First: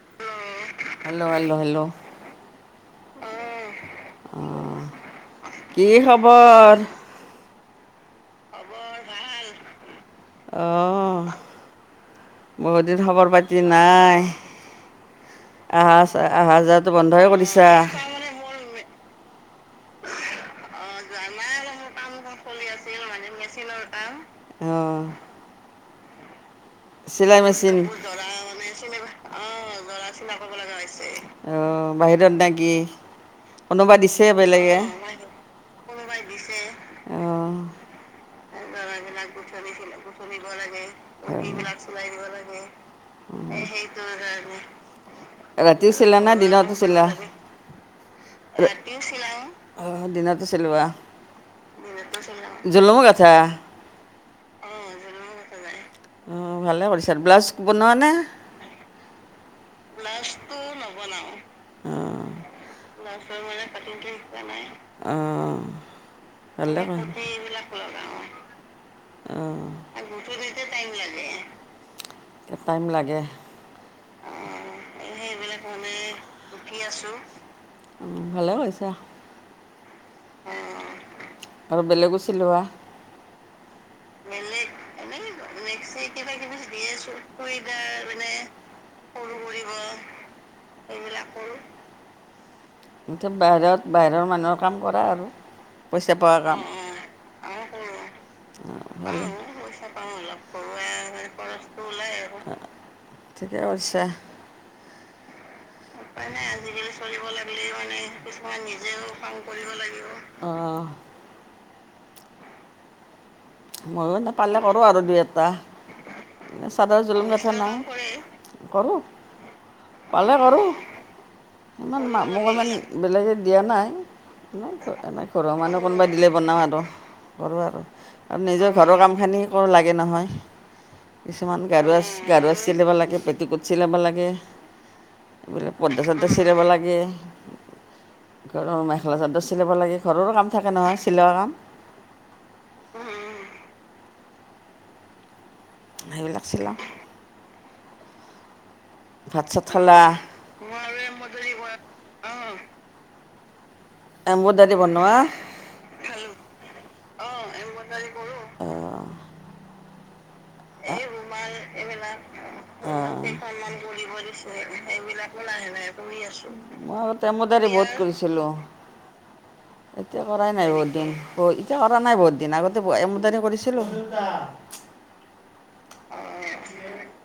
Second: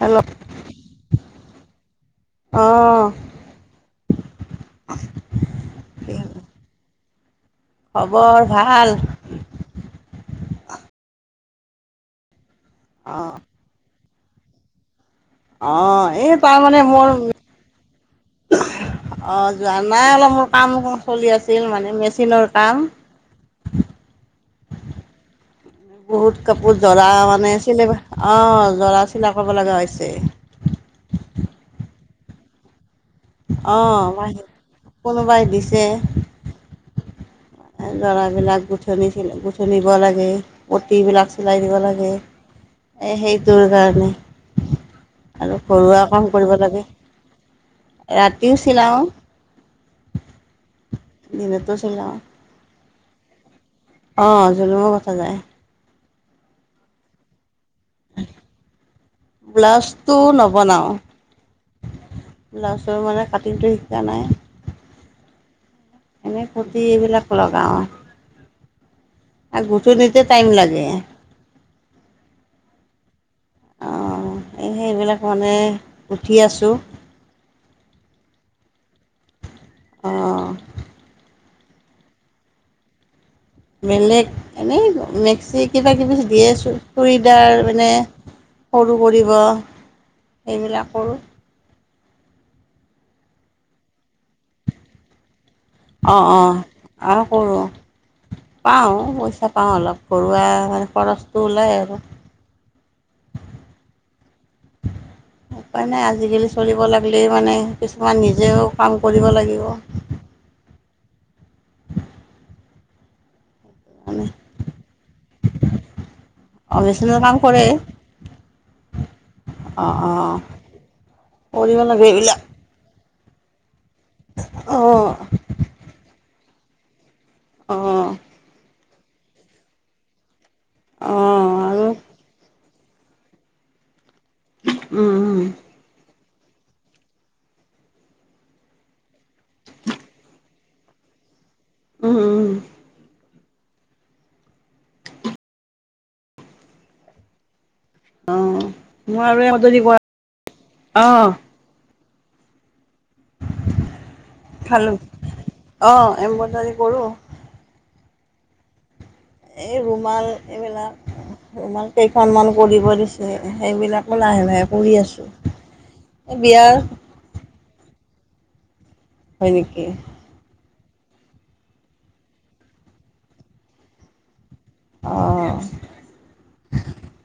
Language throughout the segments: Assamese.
হেল্ল' হেল্ল হেল্ল' হেল্ল' অ', অ কি খবৰ? খবৰ ভাল। আহ বহুত দিন খবৰ অ', পাতি নাই? আহা অ', এই চাহা অহা তাৰমানে যোৱাতো মোৰ বন্ধইে কৰিছা। অ যোৱা নাই অলপ মোৰ কাম চলি আছিল মানে মেচিনৰ কাম। মানে মেচিনৰ কাম। অ বহুত কাপোৰ জৰা চিলাই মানে মেচিন চিল অ জৰা চিলাই কৰব লগা হৈছে। অ বাহিৰত না কি? অ কোনোবা দিছে বেলেগে কোনোবাই দিছে। দিছে অঁ ল'ৰাবিলাক গুঠনিছিল গুঠনিব লাগে বিলাক চলাই দিব লাগে। এ সেইটোৰ সেইটো কাৰণে আৰু ৰাতিও ঘৰুৱা চিলা কাম না কৰিব দিনতো লাগে। চিলা? ৰাতিও চিলাই। অ দিনত চিলোৱা, দিনতো চিলাওঁ। ‌দিনটো চিলাও। জুলুমো গাথা? অ জুলুমো গাথা যায়। অ ভালে কৰিছা আৰু ব্লাউজ বনোৱা নে? ব্লাছটো নবনাওঁ। অঁ ব্লাউজৰ মানে কাটিংটো শিকা নাই। আহ এনেই কূৰ্তি এইবিলাক লগাও। উ টাইম লাগে। টাইম লাগে। অঁ এই সেইবিলাক মানে গুঠি আছোঁ। ছো অ ভালেই কৰিছা। অঁ আৰু বেলেগো চিলোৱা? বেলেগ এনেই মেক্সি কিবা কিবি দিয়ে। চুৰিদাৰ মানে সৰু কৰিব এইবিলাক কৰো। এইবিলাক কৰোঁ। এতিয়া বাহিৰত বাহিৰৰ মানুহৰ কাম কৰা আৰু পইচা অ', পোৱা অ', কাম। আৰু কৰো পাও ভালে পইচা পাও অলপ ঘৰুৱা মানে খৰচটো ওলায় আৰু। ঠিকেই কৰিছা। উ [inaudible] উপায় নাই আজিকালি চলিব লাগিলেই মানে কিছুমান নিজেও কাম কৰিব লাগিব। অ', ময়ো মানে নাপালে কৰো আৰু দুই এটা। অ চাদৰ মেচিনৰ জুলুম কাম গথা কৰে নাই, কৰো। অ অ পালে কৰো কৰিব লাগে এইবিলাক ইমানমান বেলেগে দিয়া নাই অ এনে অ ঘৰৰ মানুহ কোনোবাই দিলে বনাও আৰু। কৰো আৰু। আৰু নিজৰ ঘৰৰ কামখিনি একো লাগে নহয় অ কিছুমান গা আৰু - গাৰুৱ চিলিব লাগে পেটিকট চিলাব লাগে উম এইবিলাক পৰ্দা সৰ্দা চিলাব লাগে। ঘৰৰ মেখেলা চাদৰ চিলাব লাগে ঘৰৰো কাম থাকে নহয় চিলোৱা কাম। উম - উম। সেইবিলাক চিলাম। অ, মই ভাত আৰু এ চাত যদি খালা কোৱা অ, অ', এম্বুডাৰি খালোঁ বনোৱা। অ, এম্বুডাৰী কৰো। অ', এই ৰুমাল এইবিলাক ৰুমাল অঁ কেইখনমান কৰিব দি সেইখন মান কৰিব সেইবিলাকো লাহে - দিছে লাহে কৰি আছো। সেইবিলাকো বিয়াৰ এম্বুডাৰী বহুত কৰিছিলোঁ। হয় নেকি? এতিয়া কৰাই নাই বহুত দিন ব এতিয়া কৰা নাই বহুত দিন আগতে এম্বুডাৰী কৰিছিলোঁ। অ', অ', অ',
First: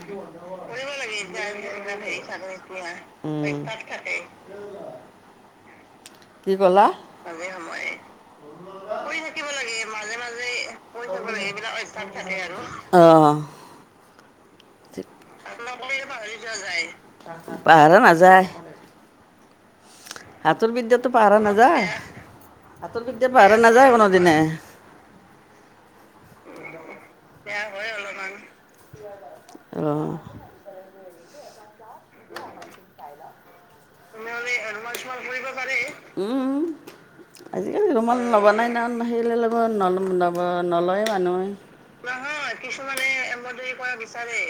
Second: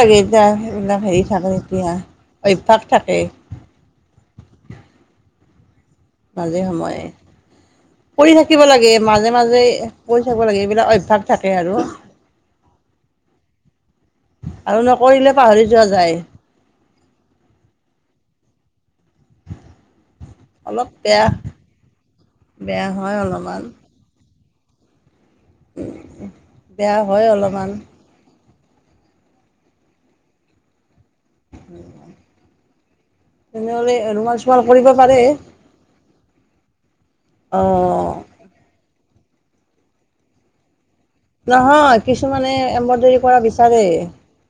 লাগে এতিয়া লাগে সেইবিলাক হেৰি থাকে এতিয়া তেতিয়া আ, হেৰি অভ্যাস থাকে চালো এতিয়া থাকে কি মাজে ক'লা সময়ে। মাজে সময়ে কৰি থাকিব লাগে মাজে-মাজে লাগে মাজে কৰি থাকিব লাগে, এইবিলাক অভ্যাস থাকে আৰু। তাকে আৰু, অ'। আৰু নকৰিলে পাহৰি যোৱা যায়। [unintelligible] পাহৰা নাযায়। হাতৰ অলপ বিদ্যাতো বেয়া পাহৰা নাযায়, বেয়া হাতৰ হয় বিদ্যাত পাহৰা অলপমান নাযায় কোনোদিনে। বেয়া হয় অলপমান হয় অলপমান। অ'। [unintelligible] তেনেহৰে ৰুমাল-চোমাল কৰিব পাৰে। উম, অঁ আজিকালি ৰুমাল নবনাই ন, আহিলে লগত ন অ', নলয় মানুহ। নহয় কিছুমানে নহয়, কিছুমানে এম্ব্ৰইডাৰী কৰা বিচাৰে এম্ব্ৰইডাৰী বিচাৰে।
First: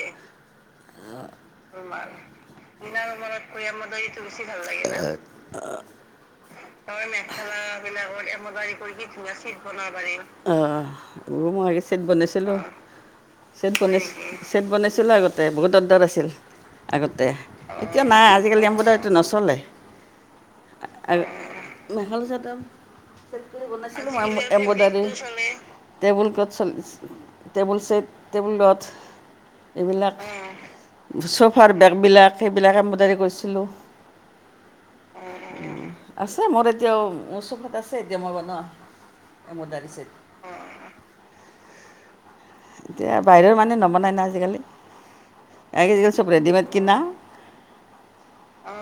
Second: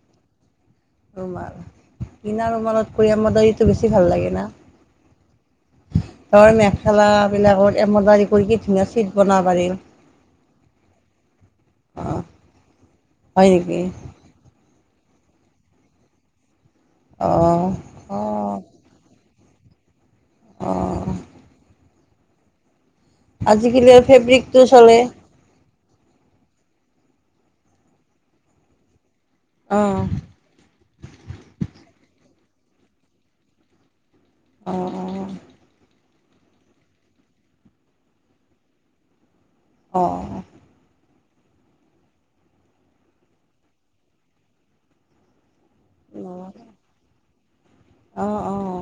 ৰুমাল। কিনা ৰুমালত বিনা কৰি ৰুমালতকৈ এম্বোদাৰিটো এমত বেছি ভাল লাগে। বেছি না ভাল লাগে। অ'। ধৰ মেখেলা বিলাকত এম্বডাৰী কৰি কি ধুনীয়া চিট বনাব পাৰি। অ', মই চেট অঁ বনাইছিলো, হয় চেট নেকি বনাইছিলো। চেট বনাইছিলো আগতে, বহুত অৰ্ডাৰ আছিল আগতে। অঁ এতিয়া নাই অঁ আজিকালি এম্ব্ৰইডাৰীটো নচলে, অঁ মেখেলা চাদৰ চেট কৰি আজিকালি বনাইছিলো, ম ফেব্ৰিকটো চলে এম্ব-এম্বডাৰীৰ। টেবুল ক্লথ চথ, টেবুল চেট, টেবুল ক্লথ। অ', এইবিলাক, চফাৰ বেগ বিলাক সেইবিলাক এমব্ৰডাৰী কৰিছিলো। অ'। আছে মোৰ এতিয়াও, চফাত আছে এতিয়া মই বন এম্বদাৰী চেট। অ', এতিয়া বাহিৰৰ মানুহে নবনায় না আজিকালি, [unintelligible] চব অ', ৰেডিমেড কিনা। অ', অ'।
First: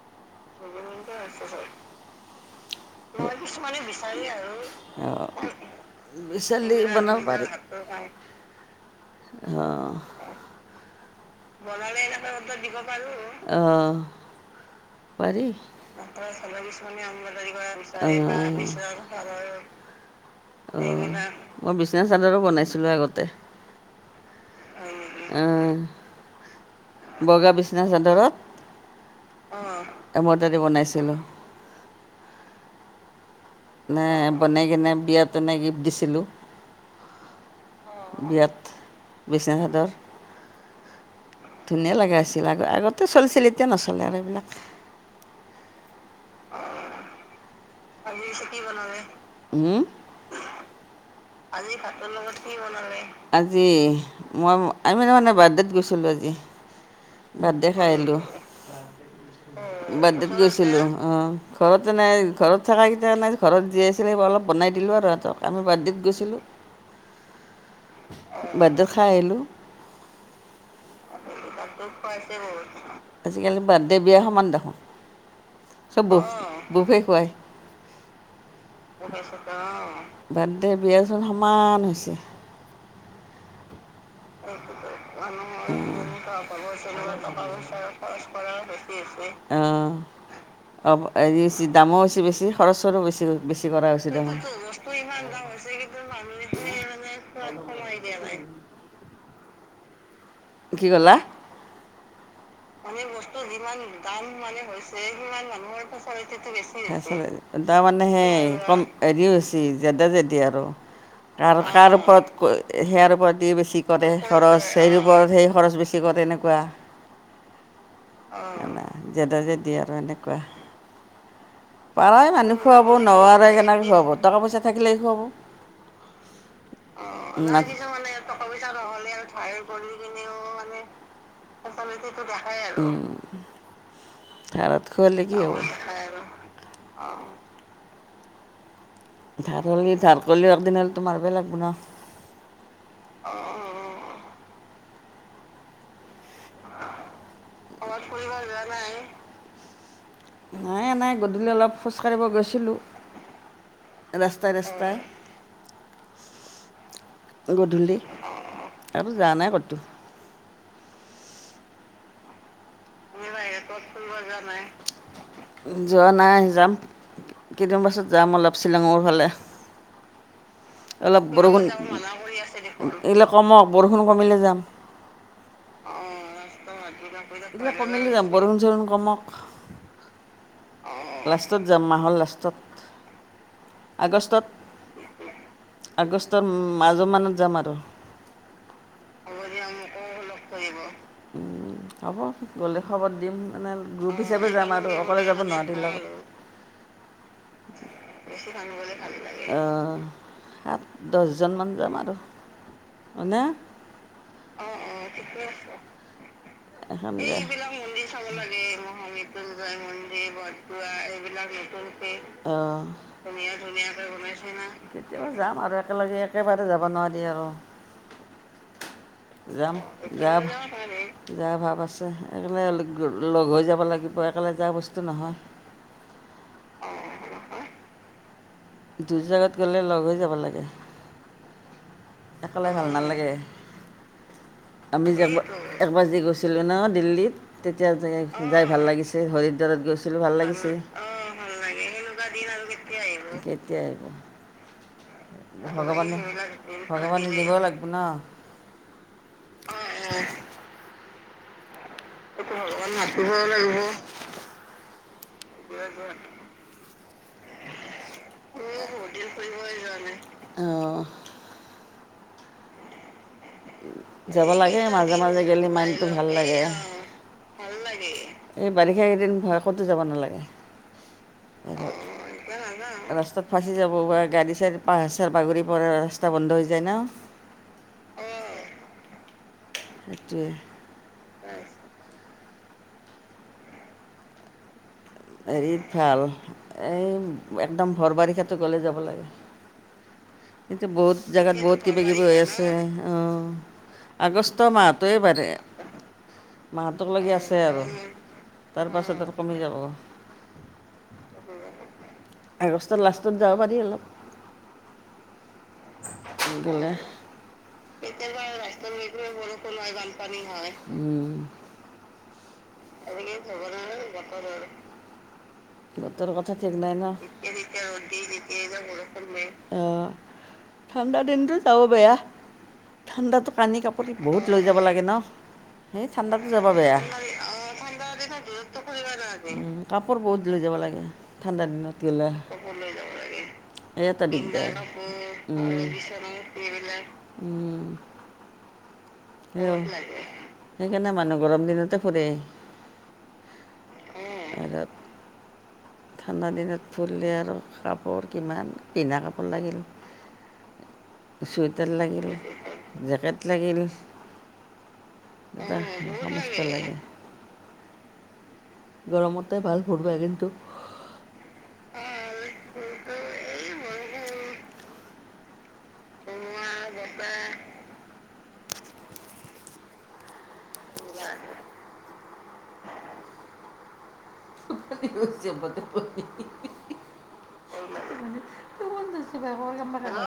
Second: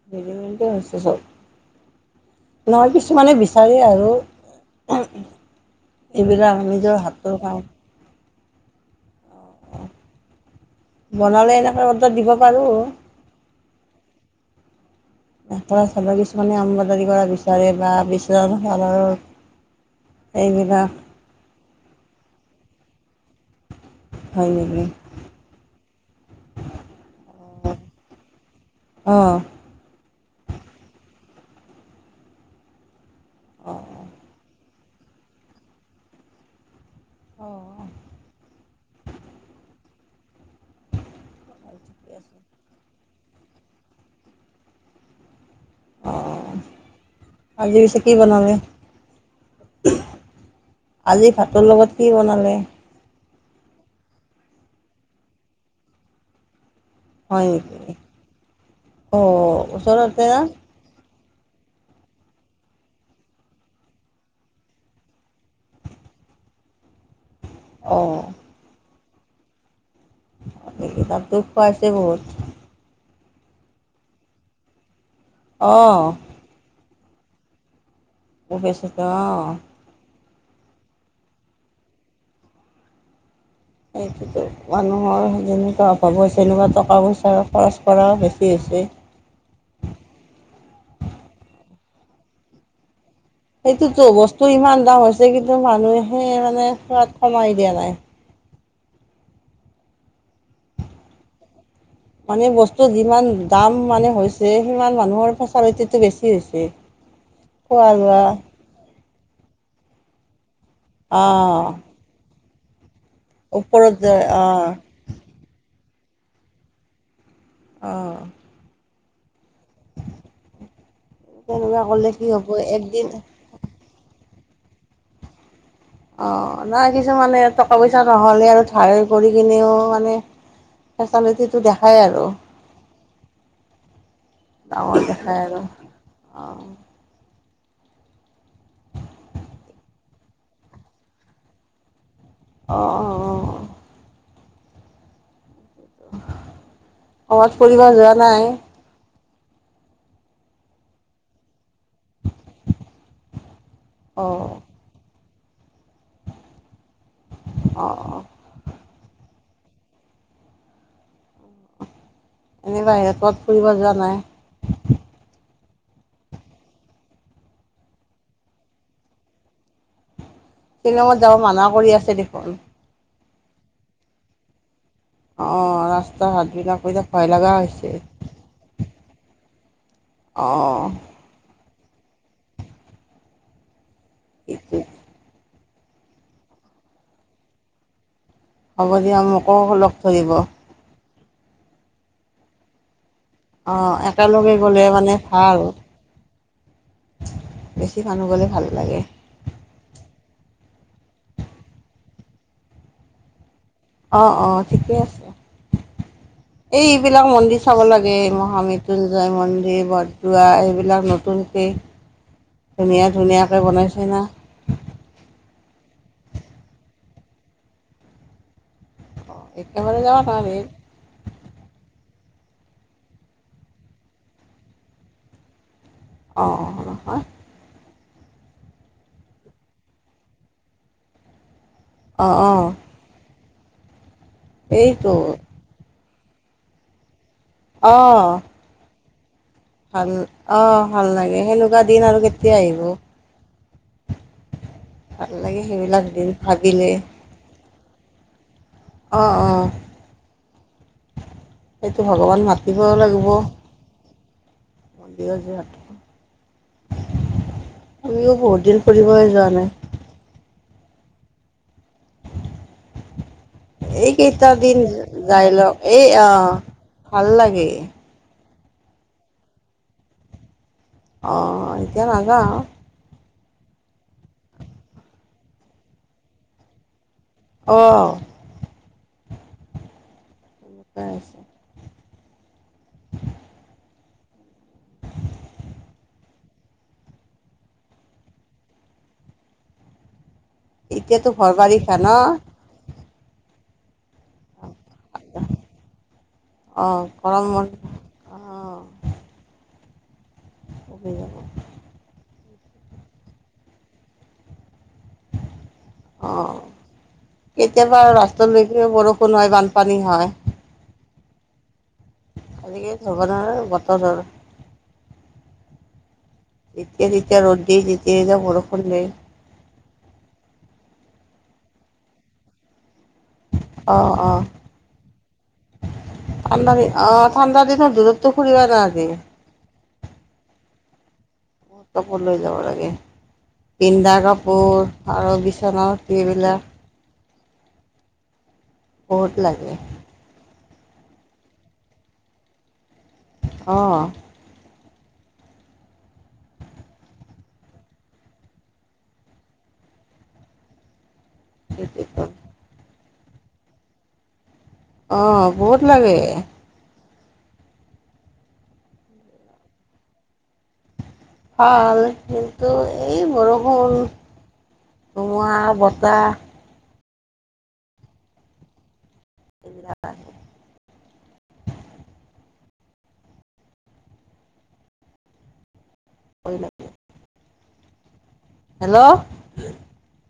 [unintelligible] নহয় কিছুমানে বিচাৰি আৰু। অঁ এইবিলাক বিচাৰিলে নিজৰ বনাব হাতৰ পাৰি, কাম। অ'। এনেকৈ বনালে অৰ্ডাৰ জানো পাৰোঁ। দিব পাৰো, অ'। পাৰি [unintelligible] মেখেলা চাদৰ কিছুমানে এম্ব্ৰইডাৰী অ', কৰা বিচাৰে বা অ'। বিচৰা অ', মই চাদৰৰ এইবিলাক বিচনা চাদৰো বনাইছিলো আগতে। হয় নিকি? অ', বগা বিছনা ছাদত, অ', এমব্ৰইডাৰী বনাইছিলোঁ। অ'। নাই বনাই কিনে, বিয়াত এনে গিফ্ট দিছিলোঁ। অ'। বিয়াত বিছনা চাদৰ। ধুনীয়া ঠিকে লাগা আছে। আছিল আগ-আগত তো চলিছিল এতিয়া নচলে আৰু এইবিলাক। অ'। আজি পিছে কি বনালে? [unintelligible] হুম? আজি ভাতৰ লগত কি বনালে? আজি, মই আমি মানে বাৰ্থডেত গৈছিলোঁ আজি। হয় বাৰডে খাই নেকি? আহিলো, অ', ওচৰতে বাৰডেত না? গৈছিলো আহ। ঘৰতে নাই, ঘৰত থকাকেইটা নাই ঘৰত যি আছিলে অলপ বনাই দিলো আৰু ইহঁতক, আমি বাৰ্থডেত গৈছো। [unintelligible] অ'। বাৰ্থডে খায় আহিলোঁ। কি তাত গৈ খোৱাটোৱে বহুত আজিকালি বাৰ্থডে বিয়া সমান দেখোন, অঁ চব বু-বুফে খুৱাই। [unintelligible] বুছত অ'। বাৰ্থডে বিয়াচোন সমান হৈছে। সেইটোতো মানুহৰ যেনেকুৱা অভাৱৰ তেনেকুৱা টকা-পইচাৰ খৰচ কৰা বেছি হৈছে। অ অ হ দামো হৈছে বেছি খৰচৰো বেছি। বেছি কৰা সেইটোতো হৈছে দেখোন বস্তু ইমান দাম হৈছে কিন্তু মানুহেহে মানে সোৱাত কমাই দিয়া নাই। কি ক'লা? অনেক বস মানে বস্তু যিমান দাম মানে সিমান হৈছে মানুহৰ সিমান মানুহৰ ফেচালিটিটো বেছি চৰিতিটো হৈছে বেছি হৈছে। খোৱা তাৰমানে লোৱা সেই কম হেৰি হৈছি জেদা জেদি আৰু কাৰ অঁ কাৰ ওপৰত ক সেয়াৰ ওপৰত তি বেছি ওপৰত কৰে যায় খৰচ অঁ সেইৰ ওপৰত সেই খৰচ বেছি কৰে তেনেকুৱা। অ। অ জেদা জেদি আৰু এনেকুৱা। তেনেকুৱা ক'লে কি পাৰাই হ'ব মানুহ খুৱাব একদিন নোৱাৰে কেনেকৈ খুৱাব টকা - পইচা থাকিলেই খুৱাব। অ নাই কিছুমানে টকা - পইচা নহ'লে আৰু ধাৰ কৰি কিনেও মানে ফেচালিটিটো দেখাই আৰু। এ ৰোম। ডাঙৰ দেখাই আৰু অ। অহ। ধদলি ঢাপলি অৰদিনা তো মাৰিব লাগিব না। অ অ অ। অ কবাত ফুৰিব যোৱা নাই? হে নাই গধূলি অলপ খোজ কাঢ়িব গৈছিলোঁ। অঁ ৰাস্তাই ৰাস্তাই। অঁ গধূলি অঁ আৰু যোৱা নাই কতো। এনেই বাহিৰে ক'ত বাহিৰত ফুৰিব যোৱা নাই। যোৱা নাই, যাম। কেইদিন পাছত যাম অলপ শ্বিলঙৰ ফালে। শ্বিলঙত অলপ যাব মানা বৰষুণ, কৰি আছে দেখোন এৰিলে কমক বৰষুণ কমিলে যাম। অ ৰাস্তা ঘাটবিলাকক কৈ থাক এইবিলাক কমিলি যাম বৰষুণ - চৰুষুণ কমক। অঁ। টত যাম মাহৰ লাষ্টত, আগষ্টত আগষ্টৰ মাজমানত যাম আৰু। হ'ব দিয়া মোকো লগ কৰিব। হ'ব গ'লে খবৰ দিম মানে অঁ গ্ৰুপ হিচাপে একেলগে যাম গ'লে আৰু মানে অকলে যাব ভাল নোৱাৰতি লও। মানুহ গ'লে বেছি ভাল ভাঙিবলে লাগে খাল লাগ আ সাত- দহজনমান যাম আৰু মানে অঁ অঁ ঠিকেই আছে। এই এইবিলাক এখনকে মন্দিৰ চাব লাগে এই মহামৃত্যুঞ্জয় মন্দিৰ, মন্দিৰ ভৰদোৱা এইবিলাক নতুনকে বৰপুখুৰী। অঁ ধুনীয়া ধুনীয়াকে বনাইছে না। কেতিয়াবা যাম আৰু একেলগে একেবাৰে যাব নোৱাৰি আৰু। অঁ যাম একেবাৰে যাব যাম। নোৱাৰি যাৰ ভাৱ আছে একেলে লগ হৈ যাব লাগিব একেলে যাৰ বস্তু নহয়। অ অ নহয়। দুৰ জাগাত গ'লে লগ হৈ যাব লাগে। অঁ অঁ একলে ভাল নালাগে আমি এইটো যে একবাৰ এক বাজি গৈছিলোঁ ন দিল্লীত তেতিয়া অঁ যাই ভাল লাগিছে হৰিদ্বাৰত ভাল গৈছিলোঁ অ লাগিছে ভাল লাগে ভাল সেনেকুৱা দিন আৰু কেতিয়া আহিব। ঠিকেই আহিব, ভাল লাগে সেইবিলাক ভগৱানে দিন ভাবিলে ভগৱানে দিব লাগিব ন? অঁ। সেইটো ভগৱান মাতিবও লাগিব। মন্দিৰত যিহেতু, তুমিও বহুত দিন ফুৰিবই যোৱা নাই? অহ এই যাব কেইটা দিন লাগে মাজে মাজে যাই গ'লে লওক এ মাইণ্ডটো ভাল আহ লাগে। ভাল লাগে এই বাৰিষা কেইদিন ভয় ক'তো যাব নালাগে। অ এতিয়া নাযাওঁ, ৰাস্তাত ফাচি যাব পাৰে গাড়ী চাড়ী পাঁহাৰ চাহাৰ বাগৰি পৰে ৰাস্তা বন্ধ হৈ যায় ন, অ সেইটোৱে [unintelligible] হেৰিত ভাল এই একদম ভৰ বাৰিষাতো গ'লে যাব লাগে এতিয়া বহুত এতিয়াতো ঘৰ জেগাত বহুত বাৰিষা কিবা কিবি হৈ ন আছে অঁ আগষ্ট মাহত এইবাৰে অঁ মাহতক লাগি আছে গৰমত আৰু অঁ তাৰপাছত আৰু কমি যাব কমি যাব আগষ্টৰ লাষ্টত যাব পাৰি অলপ অঁ মনগ'লে কেতিয়াবা ৰাস্তা বৰষুণ হয় বানপানী হয় উম আজিকালি সাবধানৰ বতৰৰ বতৰৰ কথা ঠিক নাই ন, যেতিয়া তেতিয়া ৰ'দ দিয়ে যেতিয়া তেতিয়া বৰষুণ দিয়ে। ঠাণ্ডা দিনটো যাওঁ বেয়া ঠাণ্ডাতো কানি কাপোৰ অঁ অঁ বহুত লৈ যাব লাগে ন সেই ঠাণ্ডাটো যাব ঠাণ্ডা দিন বেয়া অ ঠাণ্ডা দিনত দূৰতো ফুৰিবা নালাগে উম কাপোৰ বহুত লৈ যাব লাগে ঠাণ্ডা বহুত দিনত কাপোৰ গ'লে লৈ যাব লাগে এই পিন্ধা এটা দিগদাৰ কাপোৰ আৰু উম, বিচনাৰ বিলাক উম। বহুত অ, লাগে সেইকাৰণে মানুহ গৰম দিনতে ফুৰে। অ। আৰু ঠাণ্ডা দিনত ফুৰিলে আৰু কাপোৰ কিমান পিন্ধা কাপোৰ লাগিল। চুৱেটাৰ লাগিল জেকেট লাগিল। অঁ বহুত লাগে সমস্ত লাগে। গৰমতে ভাল ফুৰিব কিন্তু। ভাল কিন্তু এই বৰষুণ ধুমুহা বতাহ বাপা [unintelligible] এইবিলাক আহে নি চ বত [unintelligible] কৰিলে। উ। হেল্ল'। গামাক [unintelligible]